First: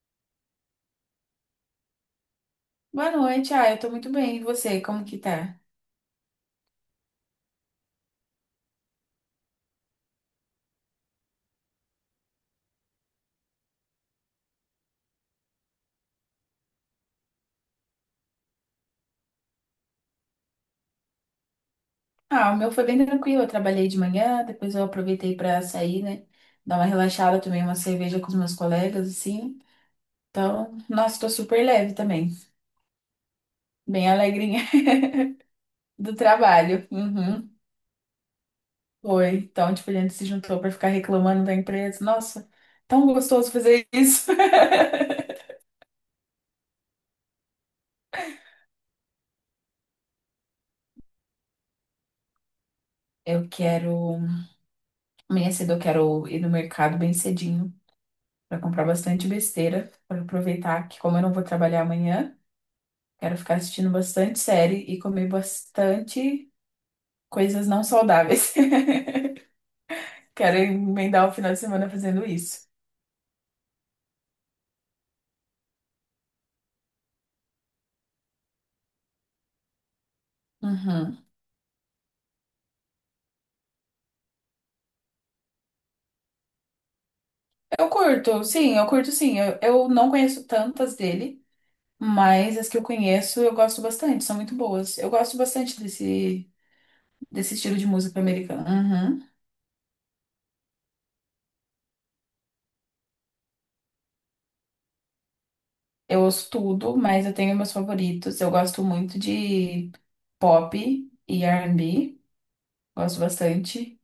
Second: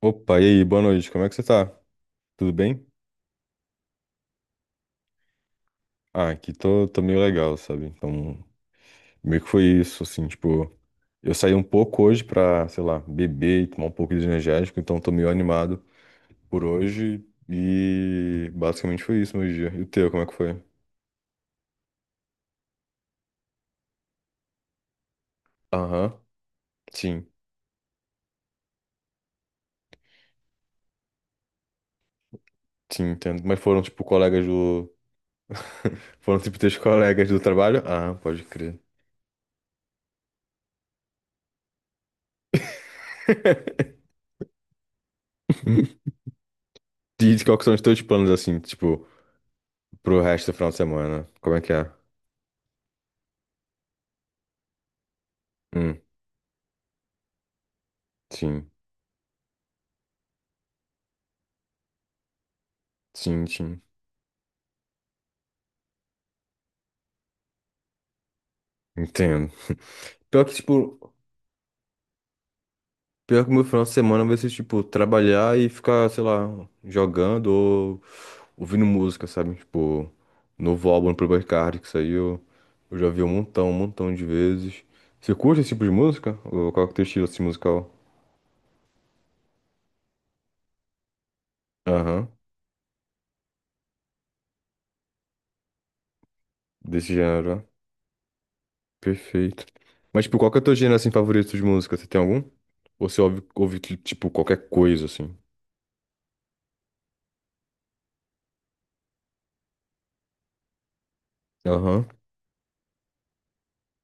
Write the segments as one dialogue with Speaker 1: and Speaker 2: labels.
Speaker 1: Opa, e aí, boa noite, como é que você tá? Tudo bem?
Speaker 2: Boa noite, eu tô muito bem. E você, como que tá?
Speaker 1: Ah, aqui tô meio legal, sabe? Então, meio que foi isso, assim, tipo, eu saí um pouco hoje pra, sei lá, beber e tomar um pouco de energético, então tô meio animado por hoje e basicamente foi isso meu dia. E o teu, como é que foi?
Speaker 2: Ah, o meu foi bem tranquilo. Eu trabalhei de manhã, depois eu aproveitei pra sair,
Speaker 1: Aham,
Speaker 2: né? Dar uma
Speaker 1: sim,
Speaker 2: relaxada, tomei uma cerveja com os meus colegas, assim. Então, nossa, tô super leve também.
Speaker 1: sim, entendo. Mas foram, tipo,
Speaker 2: Bem
Speaker 1: colegas
Speaker 2: alegrinha
Speaker 1: do.
Speaker 2: do
Speaker 1: Foram, tipo, teus
Speaker 2: trabalho.
Speaker 1: colegas do
Speaker 2: Uhum,
Speaker 1: trabalho? Ah, pode crer.
Speaker 2: foi. Então, tipo, a gente se juntou pra ficar reclamando da empresa. Nossa, tão gostoso fazer isso.
Speaker 1: E qual que são os teus planos, assim, tipo, pro resto do final de semana? Como é que é?
Speaker 2: Eu quero. Amanhã cedo eu
Speaker 1: Hum.
Speaker 2: quero ir no mercado bem cedinho pra
Speaker 1: Sim,
Speaker 2: comprar bastante besteira, pra aproveitar que, como eu não vou trabalhar amanhã. Quero
Speaker 1: sim,
Speaker 2: ficar
Speaker 1: sim.
Speaker 2: assistindo bastante série e comer bastante coisas não saudáveis.
Speaker 1: Entendo. Pior que,
Speaker 2: Quero
Speaker 1: tipo,
Speaker 2: emendar o final de semana fazendo isso.
Speaker 1: pior que o meu final de semana vai ser, tipo, trabalhar e ficar, sei lá, jogando ou ouvindo música, sabe? Tipo, novo álbum do
Speaker 2: Uhum.
Speaker 1: Playboi Carti, que saiu, eu já vi um montão de vezes. Você curte esse tipo de música? Ou qual que é o teu estilo, assim,
Speaker 2: Eu
Speaker 1: musical?
Speaker 2: curto, sim, eu curto sim. Eu não conheço tantas dele,
Speaker 1: Aham,
Speaker 2: mas as que eu conheço eu gosto bastante, são muito boas. Eu gosto bastante
Speaker 1: desse gênero,
Speaker 2: desse
Speaker 1: ó.
Speaker 2: estilo de música americana. Uhum.
Speaker 1: Perfeito. Mas, tipo, qual que é o teu gênero, assim, favorito de música? Você tem algum? Ou você ouve, tipo, qualquer coisa, assim?
Speaker 2: Eu ouço tudo, mas eu tenho meus favoritos. Eu gosto muito de pop e
Speaker 1: Aham,
Speaker 2: R&B, gosto bastante.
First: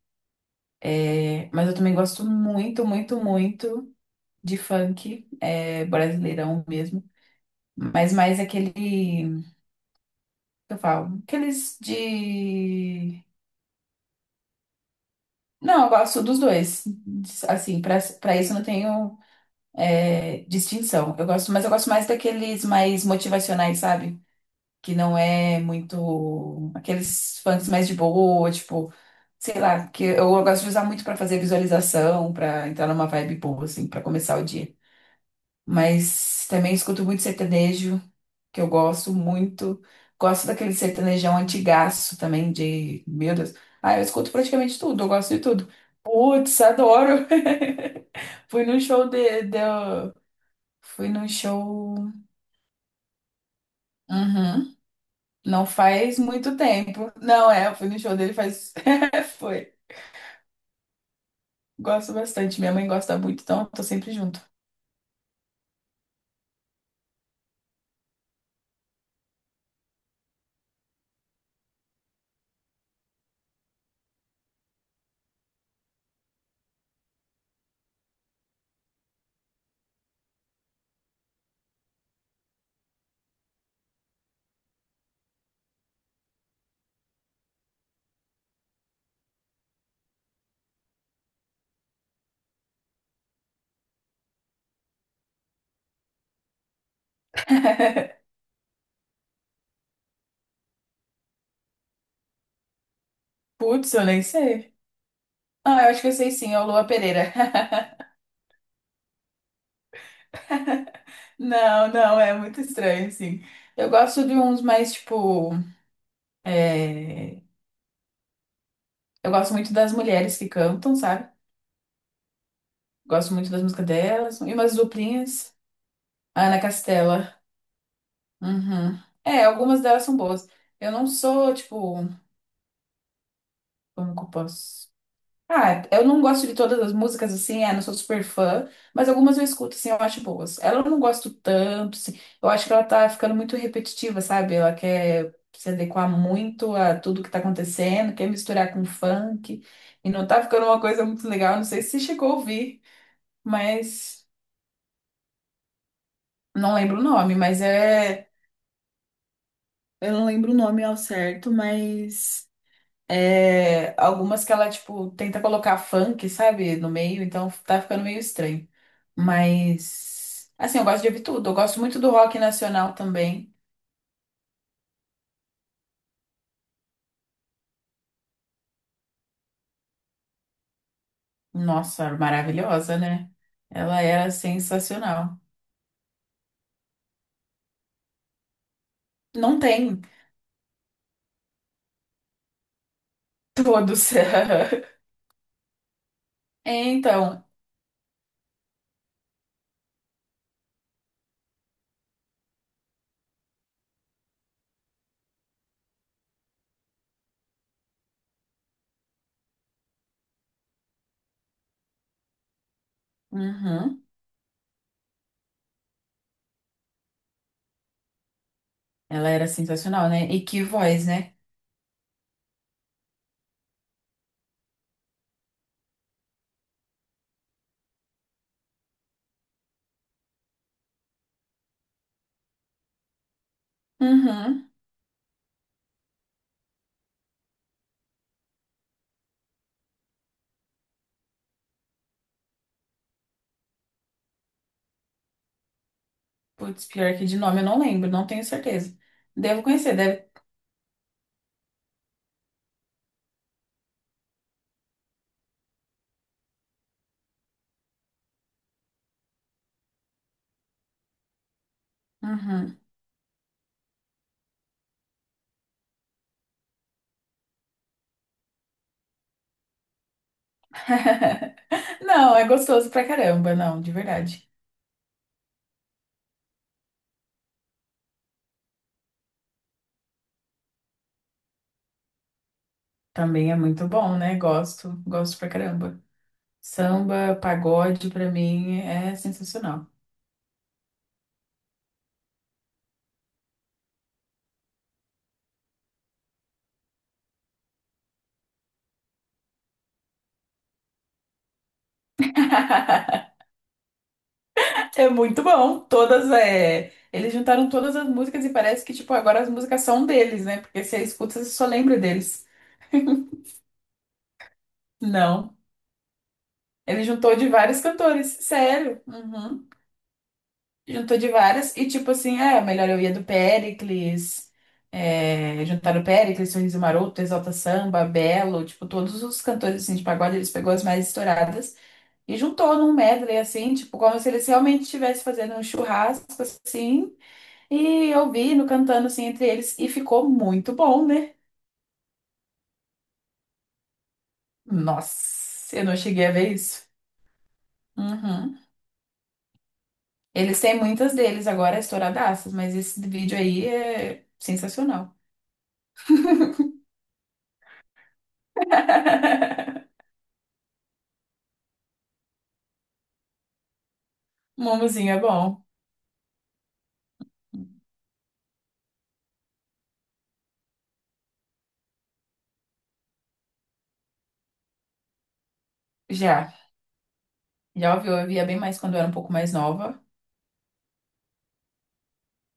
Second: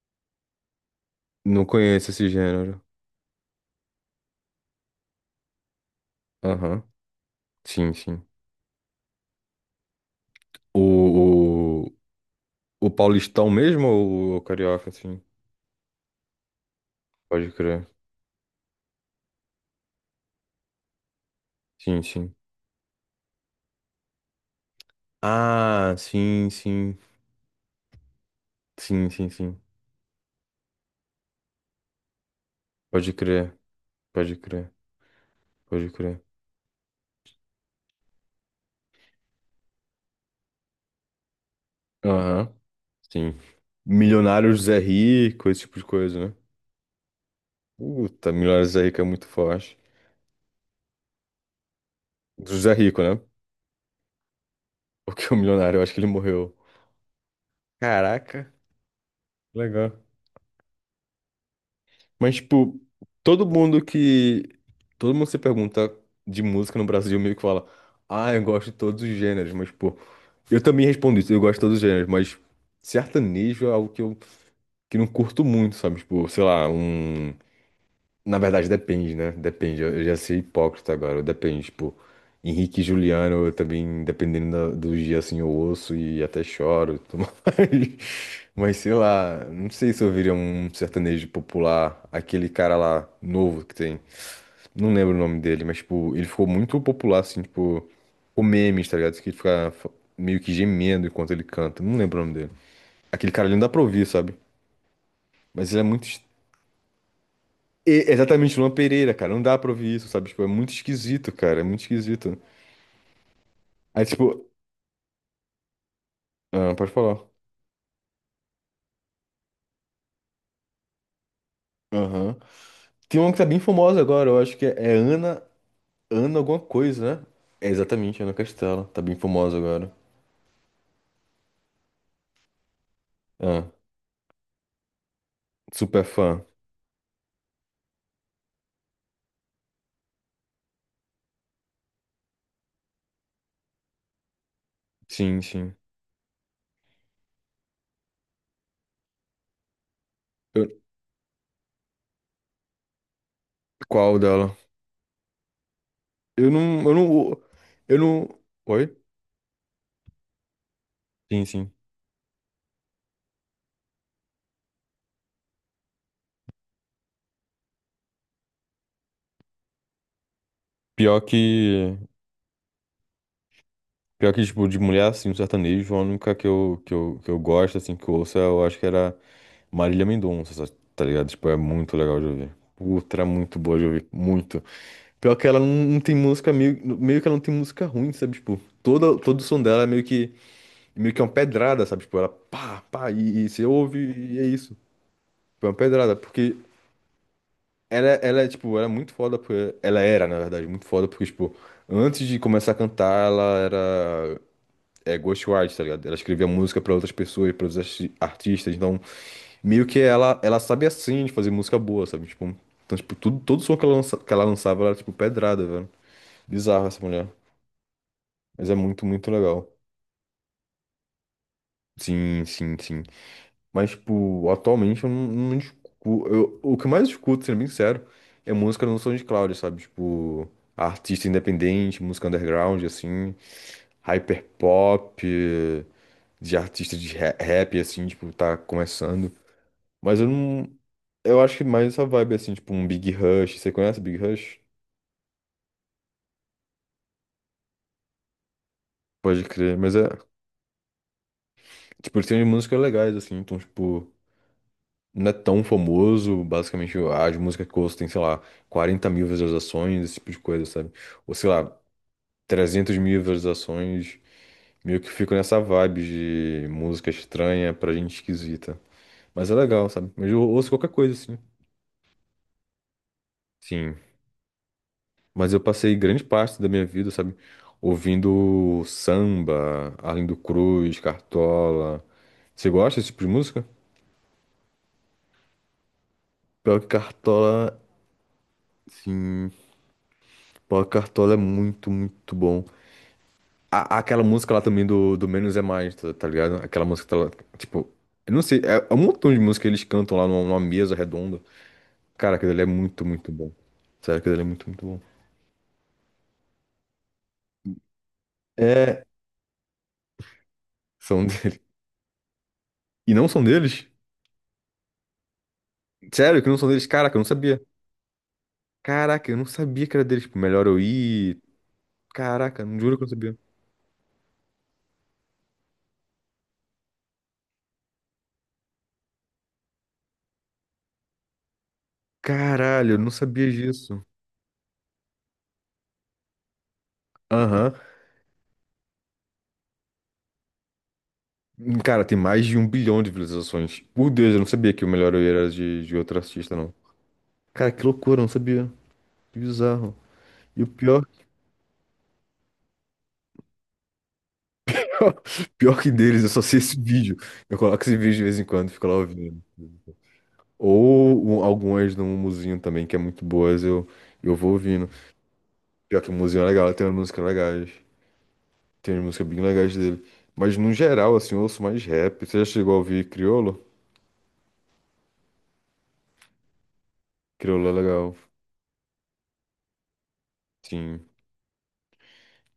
Speaker 2: É,
Speaker 1: não
Speaker 2: mas eu também
Speaker 1: conheço
Speaker 2: gosto
Speaker 1: esse gênero.
Speaker 2: muito, muito, muito de funk, é, brasileirão
Speaker 1: Aham.
Speaker 2: mesmo,
Speaker 1: Sim,
Speaker 2: mas
Speaker 1: sim.
Speaker 2: mais aquele, que eu falo, aqueles
Speaker 1: O, o, o
Speaker 2: de...
Speaker 1: paulistão mesmo ou o carioca, sim?
Speaker 2: Não, eu gosto dos dois,
Speaker 1: Pode
Speaker 2: assim,
Speaker 1: crer.
Speaker 2: pra para isso eu não tenho distinção, eu gosto, mas eu gosto
Speaker 1: Sim,
Speaker 2: mais
Speaker 1: sim.
Speaker 2: daqueles mais motivacionais, sabe? Que não é
Speaker 1: Ah, sim,
Speaker 2: muito,
Speaker 1: sim.
Speaker 2: aqueles funks mais de boa, tipo,
Speaker 1: Sim, sim,
Speaker 2: sei
Speaker 1: sim.
Speaker 2: lá, que eu gosto de usar muito pra fazer visualização, pra entrar numa
Speaker 1: Pode
Speaker 2: vibe
Speaker 1: crer.
Speaker 2: boa, assim, pra
Speaker 1: Pode
Speaker 2: começar o
Speaker 1: crer.
Speaker 2: dia.
Speaker 1: Pode crer.
Speaker 2: Mas também escuto muito sertanejo, que eu gosto muito. Gosto daquele sertanejão antigaço também,
Speaker 1: Aham.
Speaker 2: de.
Speaker 1: Sim.
Speaker 2: Meu Deus. Ah, eu escuto
Speaker 1: Milionário Zé
Speaker 2: praticamente tudo, eu gosto de
Speaker 1: Rico, esse
Speaker 2: tudo.
Speaker 1: tipo de coisa, né?
Speaker 2: Putz, adoro!
Speaker 1: Puta, Milionário
Speaker 2: Fui no
Speaker 1: Zé Rico é
Speaker 2: show
Speaker 1: muito
Speaker 2: de...
Speaker 1: forte.
Speaker 2: Fui no show.
Speaker 1: Do Zé Rico, né?
Speaker 2: Uhum.
Speaker 1: Porque o
Speaker 2: Não
Speaker 1: milionário, eu acho que ele
Speaker 2: faz
Speaker 1: morreu.
Speaker 2: muito tempo. Não, é, eu fui no show dele
Speaker 1: Caraca.
Speaker 2: faz. Foi.
Speaker 1: Legal.
Speaker 2: Gosto
Speaker 1: Mas,
Speaker 2: bastante. Minha
Speaker 1: tipo,
Speaker 2: mãe gosta muito,
Speaker 1: todo
Speaker 2: então eu tô
Speaker 1: mundo
Speaker 2: sempre junto.
Speaker 1: que. Todo mundo que se pergunta de música no Brasil meio que fala, ah, eu gosto de todos os gêneros, mas, pô, eu também respondo isso, eu gosto de todos os gêneros, mas sertanejo é algo que não curto muito, sabe? Tipo, sei lá, um. Na verdade, depende, né? Depende. Eu já sei hipócrita agora. Depende, tipo, Henrique e Juliano, eu também, dependendo do dia, assim, eu ouço e até choro e tudo mais. Mas sei lá, não sei se eu ouviria um sertanejo popular, aquele cara lá novo que tem. Não lembro o nome dele, mas, tipo, ele ficou muito popular, assim, tipo, com memes, tá ligado? Que ele fica meio que gemendo enquanto ele canta. Não lembro o nome dele. Aquele cara ali não dá pra
Speaker 2: Putz, eu
Speaker 1: ouvir,
Speaker 2: nem
Speaker 1: sabe?
Speaker 2: sei.
Speaker 1: Mas ele é
Speaker 2: Ah, eu acho que
Speaker 1: muito,
Speaker 2: eu sei sim, é o Lua Pereira.
Speaker 1: Exatamente, Luan Pereira, cara. Não dá pra ouvir isso, sabe? Tipo, é muito esquisito, cara. É muito
Speaker 2: Não, não, é
Speaker 1: esquisito.
Speaker 2: muito estranho, assim. Eu
Speaker 1: Aí,
Speaker 2: gosto de
Speaker 1: tipo,
Speaker 2: uns mais, tipo.
Speaker 1: ah, pode falar.
Speaker 2: é, Eu gosto muito das mulheres que cantam, sabe?
Speaker 1: Aham. Tem uma
Speaker 2: Gosto
Speaker 1: que tá
Speaker 2: muito
Speaker 1: bem
Speaker 2: das músicas
Speaker 1: famosa agora, eu
Speaker 2: delas. E
Speaker 1: acho que é,
Speaker 2: umas
Speaker 1: é Ana.
Speaker 2: duplinhas.
Speaker 1: Ana alguma
Speaker 2: Ana
Speaker 1: coisa, né?
Speaker 2: Castela.
Speaker 1: É exatamente, Ana Castela. Tá
Speaker 2: Uhum.
Speaker 1: bem
Speaker 2: É,
Speaker 1: famosa
Speaker 2: algumas
Speaker 1: agora.
Speaker 2: delas são boas. Eu não sou, tipo.
Speaker 1: Ah,
Speaker 2: Como que eu posso. Ah,
Speaker 1: super
Speaker 2: eu não
Speaker 1: fã.
Speaker 2: gosto de todas as músicas assim, não sou super fã, mas algumas eu escuto assim, eu acho boas. Ela eu não gosto tanto, assim, eu acho que ela tá ficando muito repetitiva, sabe? Ela quer
Speaker 1: Sim,
Speaker 2: se
Speaker 1: sim.
Speaker 2: adequar muito a tudo que tá acontecendo, quer misturar com funk, e não tá ficando
Speaker 1: Eu-
Speaker 2: uma coisa muito legal. Não sei se você chegou a ouvir,
Speaker 1: qual
Speaker 2: mas
Speaker 1: dela? Eu
Speaker 2: não
Speaker 1: não. Eu
Speaker 2: lembro o nome,
Speaker 1: não.
Speaker 2: mas
Speaker 1: Eu
Speaker 2: é.
Speaker 1: não. Oi?
Speaker 2: Eu não lembro o nome ao
Speaker 1: Sim,
Speaker 2: certo,
Speaker 1: sim.
Speaker 2: mas. Algumas que ela, tipo, tenta colocar funk, sabe, no meio, então tá ficando meio estranho. Mas, assim, eu gosto de
Speaker 1: Pior
Speaker 2: ouvir tudo. Eu gosto
Speaker 1: que.
Speaker 2: muito do rock nacional também.
Speaker 1: Pior que, tipo, de mulher, assim, no sertanejo, a única que eu gosto, assim, que eu ouço, eu acho que era Marília Mendonça, tá ligado? Tipo, é muito
Speaker 2: Nossa,
Speaker 1: legal de ouvir.
Speaker 2: maravilhosa,
Speaker 1: Puta, era
Speaker 2: né?
Speaker 1: muito boa de
Speaker 2: Ela
Speaker 1: ouvir,
Speaker 2: era
Speaker 1: muito. Pior
Speaker 2: sensacional.
Speaker 1: que ela não tem música, meio que ela não tem música ruim, sabe? Tipo, todo o
Speaker 2: Não
Speaker 1: som dela é
Speaker 2: tem
Speaker 1: meio que é uma pedrada, sabe? Tipo, ela pá, pá, e você ouve
Speaker 2: todos.
Speaker 1: e é isso. Tipo, é uma pedrada, porque
Speaker 2: É, então,
Speaker 1: ela é, tipo, ela é muito foda, porque ela era, na verdade, muito foda, porque, tipo, antes de começar a cantar, ela era é ghostwriter, tá ligado? Ela escrevia música pra outras pessoas, pra outros artistas, então meio que ela sabe assim de fazer música boa, sabe? Tipo, então tipo, tudo todo som que ela
Speaker 2: uhum.
Speaker 1: que ela lançava era tipo pedrada, velho. Bizarra essa mulher, mas é muito
Speaker 2: Ela
Speaker 1: muito
Speaker 2: era
Speaker 1: legal.
Speaker 2: sensacional, né? E que voz, né?
Speaker 1: Sim, sim, sim. Mas tipo, atualmente eu não, não escuto, o que eu mais escuto, sendo bem sincero, é música no SoundCloud, sabe? Tipo, artista independente, música underground assim,
Speaker 2: Uhum.
Speaker 1: hyperpop, de artista de rap assim, tipo, tá começando. Mas eu não. Eu acho que mais essa vibe, assim, tipo, um Big Rush. Você conhece Big Rush?
Speaker 2: Putz, pior que de nome eu não lembro, não tenho certeza.
Speaker 1: Pode
Speaker 2: Devo
Speaker 1: crer, mas
Speaker 2: conhecer,
Speaker 1: é.
Speaker 2: deve.
Speaker 1: Tipo, eles têm umas músicas legais, assim, então, tipo, não é tão famoso. Basicamente, as músicas que eu ouço tem, sei lá, 40 mil visualizações, esse tipo de coisa, sabe? Ou sei lá,
Speaker 2: Uhum.
Speaker 1: 300 mil visualizações. Meio que fico nessa vibe de música estranha pra gente esquisita. Mas é legal, sabe? Mas eu ouço qualquer coisa, assim.
Speaker 2: Não, é gostoso pra caramba, não, de
Speaker 1: Sim.
Speaker 2: verdade.
Speaker 1: Mas eu passei grande parte da minha vida, sabe, ouvindo samba, Arlindo Cruz, Cartola. Você gosta desse tipo de
Speaker 2: Também é
Speaker 1: música?
Speaker 2: muito bom, né? Gosto, gosto pra caramba.
Speaker 1: Pior que
Speaker 2: Samba,
Speaker 1: Cartola,
Speaker 2: pagode, pra mim é
Speaker 1: sim.
Speaker 2: sensacional.
Speaker 1: Pior que Cartola é muito, muito bom. Aquela música lá também do Menos é Mais, tá ligado? Aquela música que tá lá, tipo, eu não sei, é um montão de música que eles cantam lá numa mesa redonda. Cara, aquilo ali é muito, muito bom. Sério, aquilo ali é muito, muito bom.
Speaker 2: É muito bom. Todas é. Eles juntaram todas as músicas e parece que,
Speaker 1: É,
Speaker 2: tipo, agora as músicas são deles, né? Porque você
Speaker 1: são
Speaker 2: escuta, você
Speaker 1: dele.
Speaker 2: só lembra deles.
Speaker 1: E não são deles?
Speaker 2: Não.
Speaker 1: Sério que não são deles?
Speaker 2: Ele
Speaker 1: Caraca, eu não
Speaker 2: juntou de
Speaker 1: sabia.
Speaker 2: vários cantores. Sério.
Speaker 1: Caraca, eu não
Speaker 2: Uhum.
Speaker 1: sabia que era deles. Tipo, melhor eu
Speaker 2: Juntou de
Speaker 1: ir.
Speaker 2: várias. E, tipo assim,
Speaker 1: Caraca, não
Speaker 2: Melhor
Speaker 1: juro
Speaker 2: Eu
Speaker 1: que eu não
Speaker 2: Ia do
Speaker 1: sabia.
Speaker 2: Péricles. É, juntaram o Péricles, Sorriso Maroto, Exalta Samba, Belo. Tipo, todos os cantores, assim, de pagode, eles pegou as mais estouradas. E juntou num
Speaker 1: Caralho, eu não
Speaker 2: medley,
Speaker 1: sabia
Speaker 2: assim, tipo,
Speaker 1: disso.
Speaker 2: como se eles realmente estivessem fazendo um churrasco, assim,
Speaker 1: Aham.
Speaker 2: e ouvindo, cantando, assim, entre eles, e ficou muito bom, né?
Speaker 1: Hum. Cara, tem mais de 1 bilhão de visualizações. Meu Deus, eu não sabia que o melhor eu ir era
Speaker 2: Nossa, eu
Speaker 1: de,
Speaker 2: não
Speaker 1: de outro
Speaker 2: cheguei a ver
Speaker 1: artista, não.
Speaker 2: isso.
Speaker 1: Cara, que loucura, eu não
Speaker 2: Uhum.
Speaker 1: sabia. Que bizarro.
Speaker 2: Eles
Speaker 1: E o
Speaker 2: têm
Speaker 1: pior,
Speaker 2: muitas deles agora estouradaças, mas esse vídeo aí é sensacional.
Speaker 1: pior que deles, eu só sei esse vídeo. Eu coloco esse vídeo de vez em quando e fico lá ouvindo. Ou algumas no Muzinho também, que é muito boas, eu vou ouvindo.
Speaker 2: Mumuzinho é bom.
Speaker 1: Pior que o Muzinho é legal, tem umas músicas legais. Tem umas músicas bem legais dele. Mas no geral, assim, eu ouço mais rap. Você já chegou a ouvir Criolo?
Speaker 2: Já,
Speaker 1: Criolo é
Speaker 2: já
Speaker 1: legal.
Speaker 2: ouviu, eu via bem mais quando eu era um pouco mais nova.
Speaker 1: Sim.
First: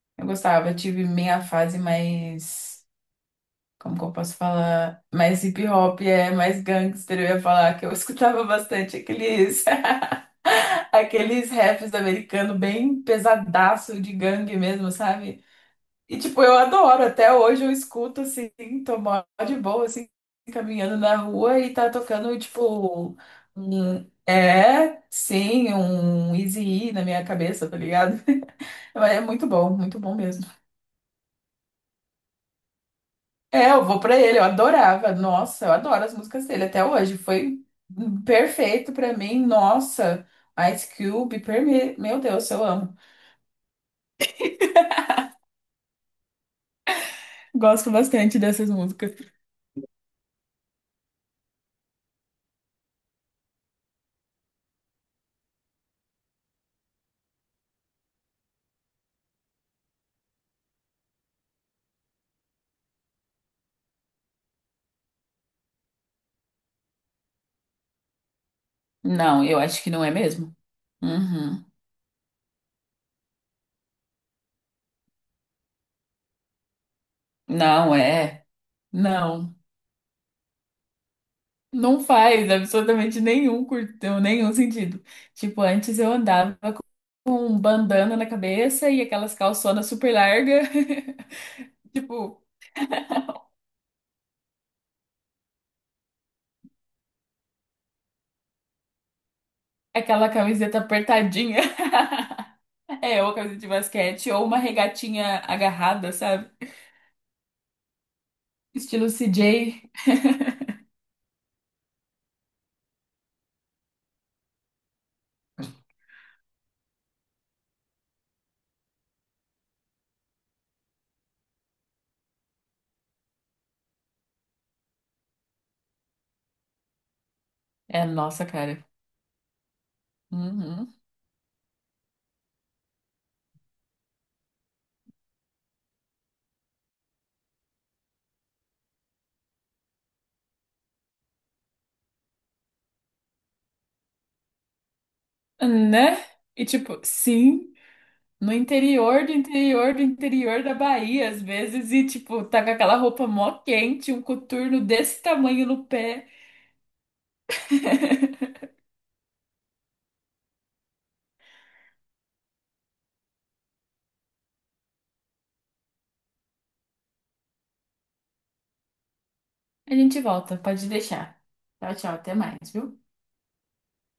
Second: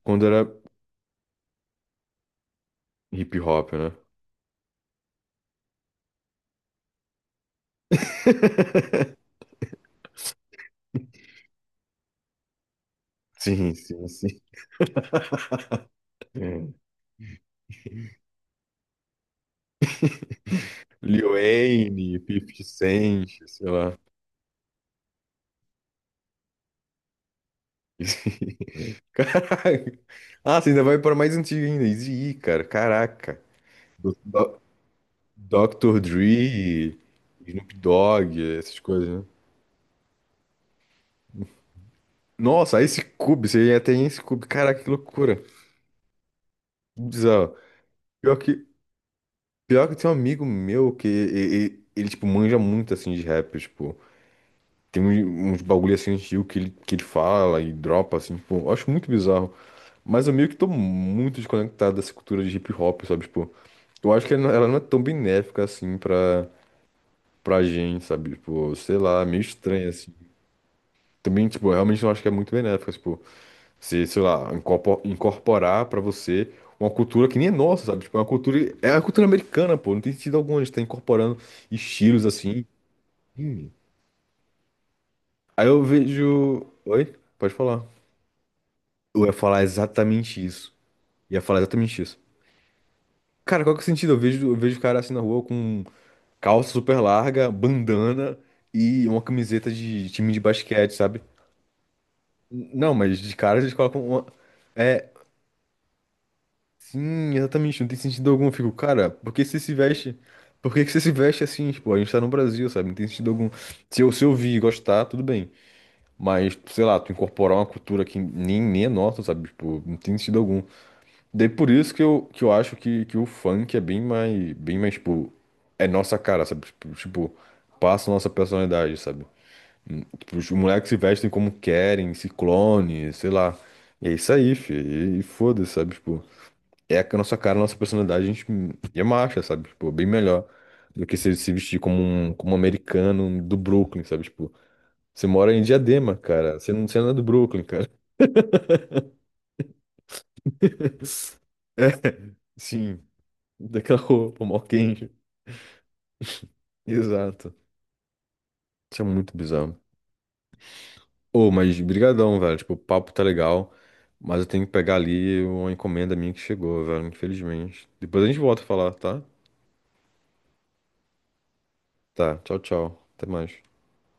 Speaker 1: Quando
Speaker 2: Eu
Speaker 1: era
Speaker 2: gostava, eu tive minha fase mais.
Speaker 1: hip hop, né?
Speaker 2: Como que eu posso falar? Mais hip hop, é mais gangster. Eu ia falar que eu escutava bastante aqueles, aqueles raps americanos bem
Speaker 1: Sim,
Speaker 2: pesadaço
Speaker 1: sim,
Speaker 2: de
Speaker 1: sim.
Speaker 2: gangue mesmo, sabe? E tipo, eu adoro. Até hoje eu escuto assim, tô mó de boa, assim, caminhando na
Speaker 1: Lil
Speaker 2: rua e tá
Speaker 1: Wayne,
Speaker 2: tocando,
Speaker 1: 50
Speaker 2: tipo,
Speaker 1: Cent, sei lá.
Speaker 2: É, sim, um Eazy-E na minha cabeça, tá ligado? Mas é
Speaker 1: Caraca.
Speaker 2: muito bom mesmo.
Speaker 1: Ah, você ainda vai para mais antigo ainda. Eazy-E, cara. Caraca.
Speaker 2: É, eu vou
Speaker 1: Do-
Speaker 2: pra ele, eu
Speaker 1: Do-
Speaker 2: adorava. Nossa, eu
Speaker 1: Dr.
Speaker 2: adoro as músicas dele até
Speaker 1: Dre,
Speaker 2: hoje. Foi
Speaker 1: Snoop Dogg, essas
Speaker 2: perfeito
Speaker 1: coisas,
Speaker 2: pra
Speaker 1: né?
Speaker 2: mim. Nossa, Ice Cube, perme... meu Deus, eu
Speaker 1: Nossa,
Speaker 2: amo.
Speaker 1: Ice Cube. Você até Ice Cube. Caraca, que loucura. Que bizarro.
Speaker 2: Gosto
Speaker 1: Pior
Speaker 2: bastante
Speaker 1: que
Speaker 2: dessas músicas.
Speaker 1: Pior que tem um amigo meu que ele, tipo, manja muito, assim, de rap, tipo... Tem uns bagulho, assim, antigo que ele fala e dropa, assim, tipo... Eu acho muito bizarro. Mas eu meio que tô muito desconectado dessa cultura de hip hop, sabe? Tipo, eu acho que ela não é tão benéfica, assim, pra gente, sabe? Tipo, sei lá, é meio
Speaker 2: Não, eu acho
Speaker 1: estranha,
Speaker 2: que não é
Speaker 1: assim.
Speaker 2: mesmo.
Speaker 1: Também,
Speaker 2: Uhum.
Speaker 1: tipo, eu realmente não acho que é muito benéfica, tipo... Se, sei lá, incorporar pra você uma cultura que nem é nossa,
Speaker 2: Não
Speaker 1: sabe? Tipo, é uma
Speaker 2: é.
Speaker 1: cultura... É a cultura
Speaker 2: Não.
Speaker 1: americana, pô. Não tem sentido algum a gente tá incorporando
Speaker 2: Não
Speaker 1: estilos
Speaker 2: faz
Speaker 1: assim.
Speaker 2: absolutamente nenhum
Speaker 1: Hum.
Speaker 2: curtão, nenhum sentido. Tipo,
Speaker 1: Aí eu
Speaker 2: antes eu andava
Speaker 1: vejo. Oi?
Speaker 2: com
Speaker 1: Pode
Speaker 2: um
Speaker 1: falar.
Speaker 2: bandana na cabeça e
Speaker 1: Eu ia
Speaker 2: aquelas
Speaker 1: falar
Speaker 2: calçonas super
Speaker 1: exatamente
Speaker 2: largas.
Speaker 1: isso. Ia falar exatamente isso.
Speaker 2: Tipo,
Speaker 1: Cara, qual que é o sentido? Eu vejo cara assim na rua com calça super larga, bandana e uma camiseta de
Speaker 2: aquela
Speaker 1: time de
Speaker 2: camiseta
Speaker 1: basquete, sabe?
Speaker 2: apertadinha.
Speaker 1: Não, mas
Speaker 2: É, ou
Speaker 1: de
Speaker 2: a camisa
Speaker 1: cara
Speaker 2: de
Speaker 1: eles colocam uma.
Speaker 2: basquete, ou uma
Speaker 1: É,
Speaker 2: regatinha agarrada, sabe?
Speaker 1: sim, exatamente. Não tem sentido algum. Eu fico, cara,
Speaker 2: Estilo C
Speaker 1: por que você se
Speaker 2: J.
Speaker 1: veste? Por que que você se veste é assim? Tipo, a gente tá no Brasil, sabe? Não tem sentido algum. Se eu vi e gostar, tudo bem. Mas, sei lá, tu incorporar uma cultura que nem é nossa, sabe? Tipo, não tem sentido algum. Daí por isso que eu acho que o funk é bem mais, tipo, é nossa cara, sabe? Tipo,
Speaker 2: É,
Speaker 1: passa a nossa
Speaker 2: nossa, cara.
Speaker 1: personalidade, sabe? Hum. Tipo, os moleques
Speaker 2: Uhum.
Speaker 1: se vestem como querem, ciclone, sei lá. E é isso aí, fi. E foda-se, sabe? Tipo, é a nossa cara, a nossa personalidade, a gente é marcha, sabe? Tipo, bem melhor do que se vestir como um, americano do Brooklyn, sabe? Tipo, você mora em Diadema,
Speaker 2: Né?
Speaker 1: cara.
Speaker 2: E
Speaker 1: Você não, você
Speaker 2: tipo,
Speaker 1: não é do Brooklyn,
Speaker 2: sim,
Speaker 1: cara.
Speaker 2: no interior do interior do interior da Bahia, às
Speaker 1: É,
Speaker 2: vezes, e tipo, tá com aquela
Speaker 1: sim.
Speaker 2: roupa mó
Speaker 1: Daquela
Speaker 2: quente, um
Speaker 1: roupa, mó
Speaker 2: coturno
Speaker 1: quente.
Speaker 2: desse tamanho no pé.
Speaker 1: Exato. Isso é muito bizarro. Ô, mas brigadão, velho. Tipo, o papo tá legal, mas eu tenho que pegar ali uma encomenda minha que chegou, velho, infelizmente. Depois a gente volta a falar, tá?
Speaker 2: A gente volta, pode deixar. Tchau, tchau, até
Speaker 1: Tá, tchau,
Speaker 2: mais, viu?
Speaker 1: tchau. Até mais.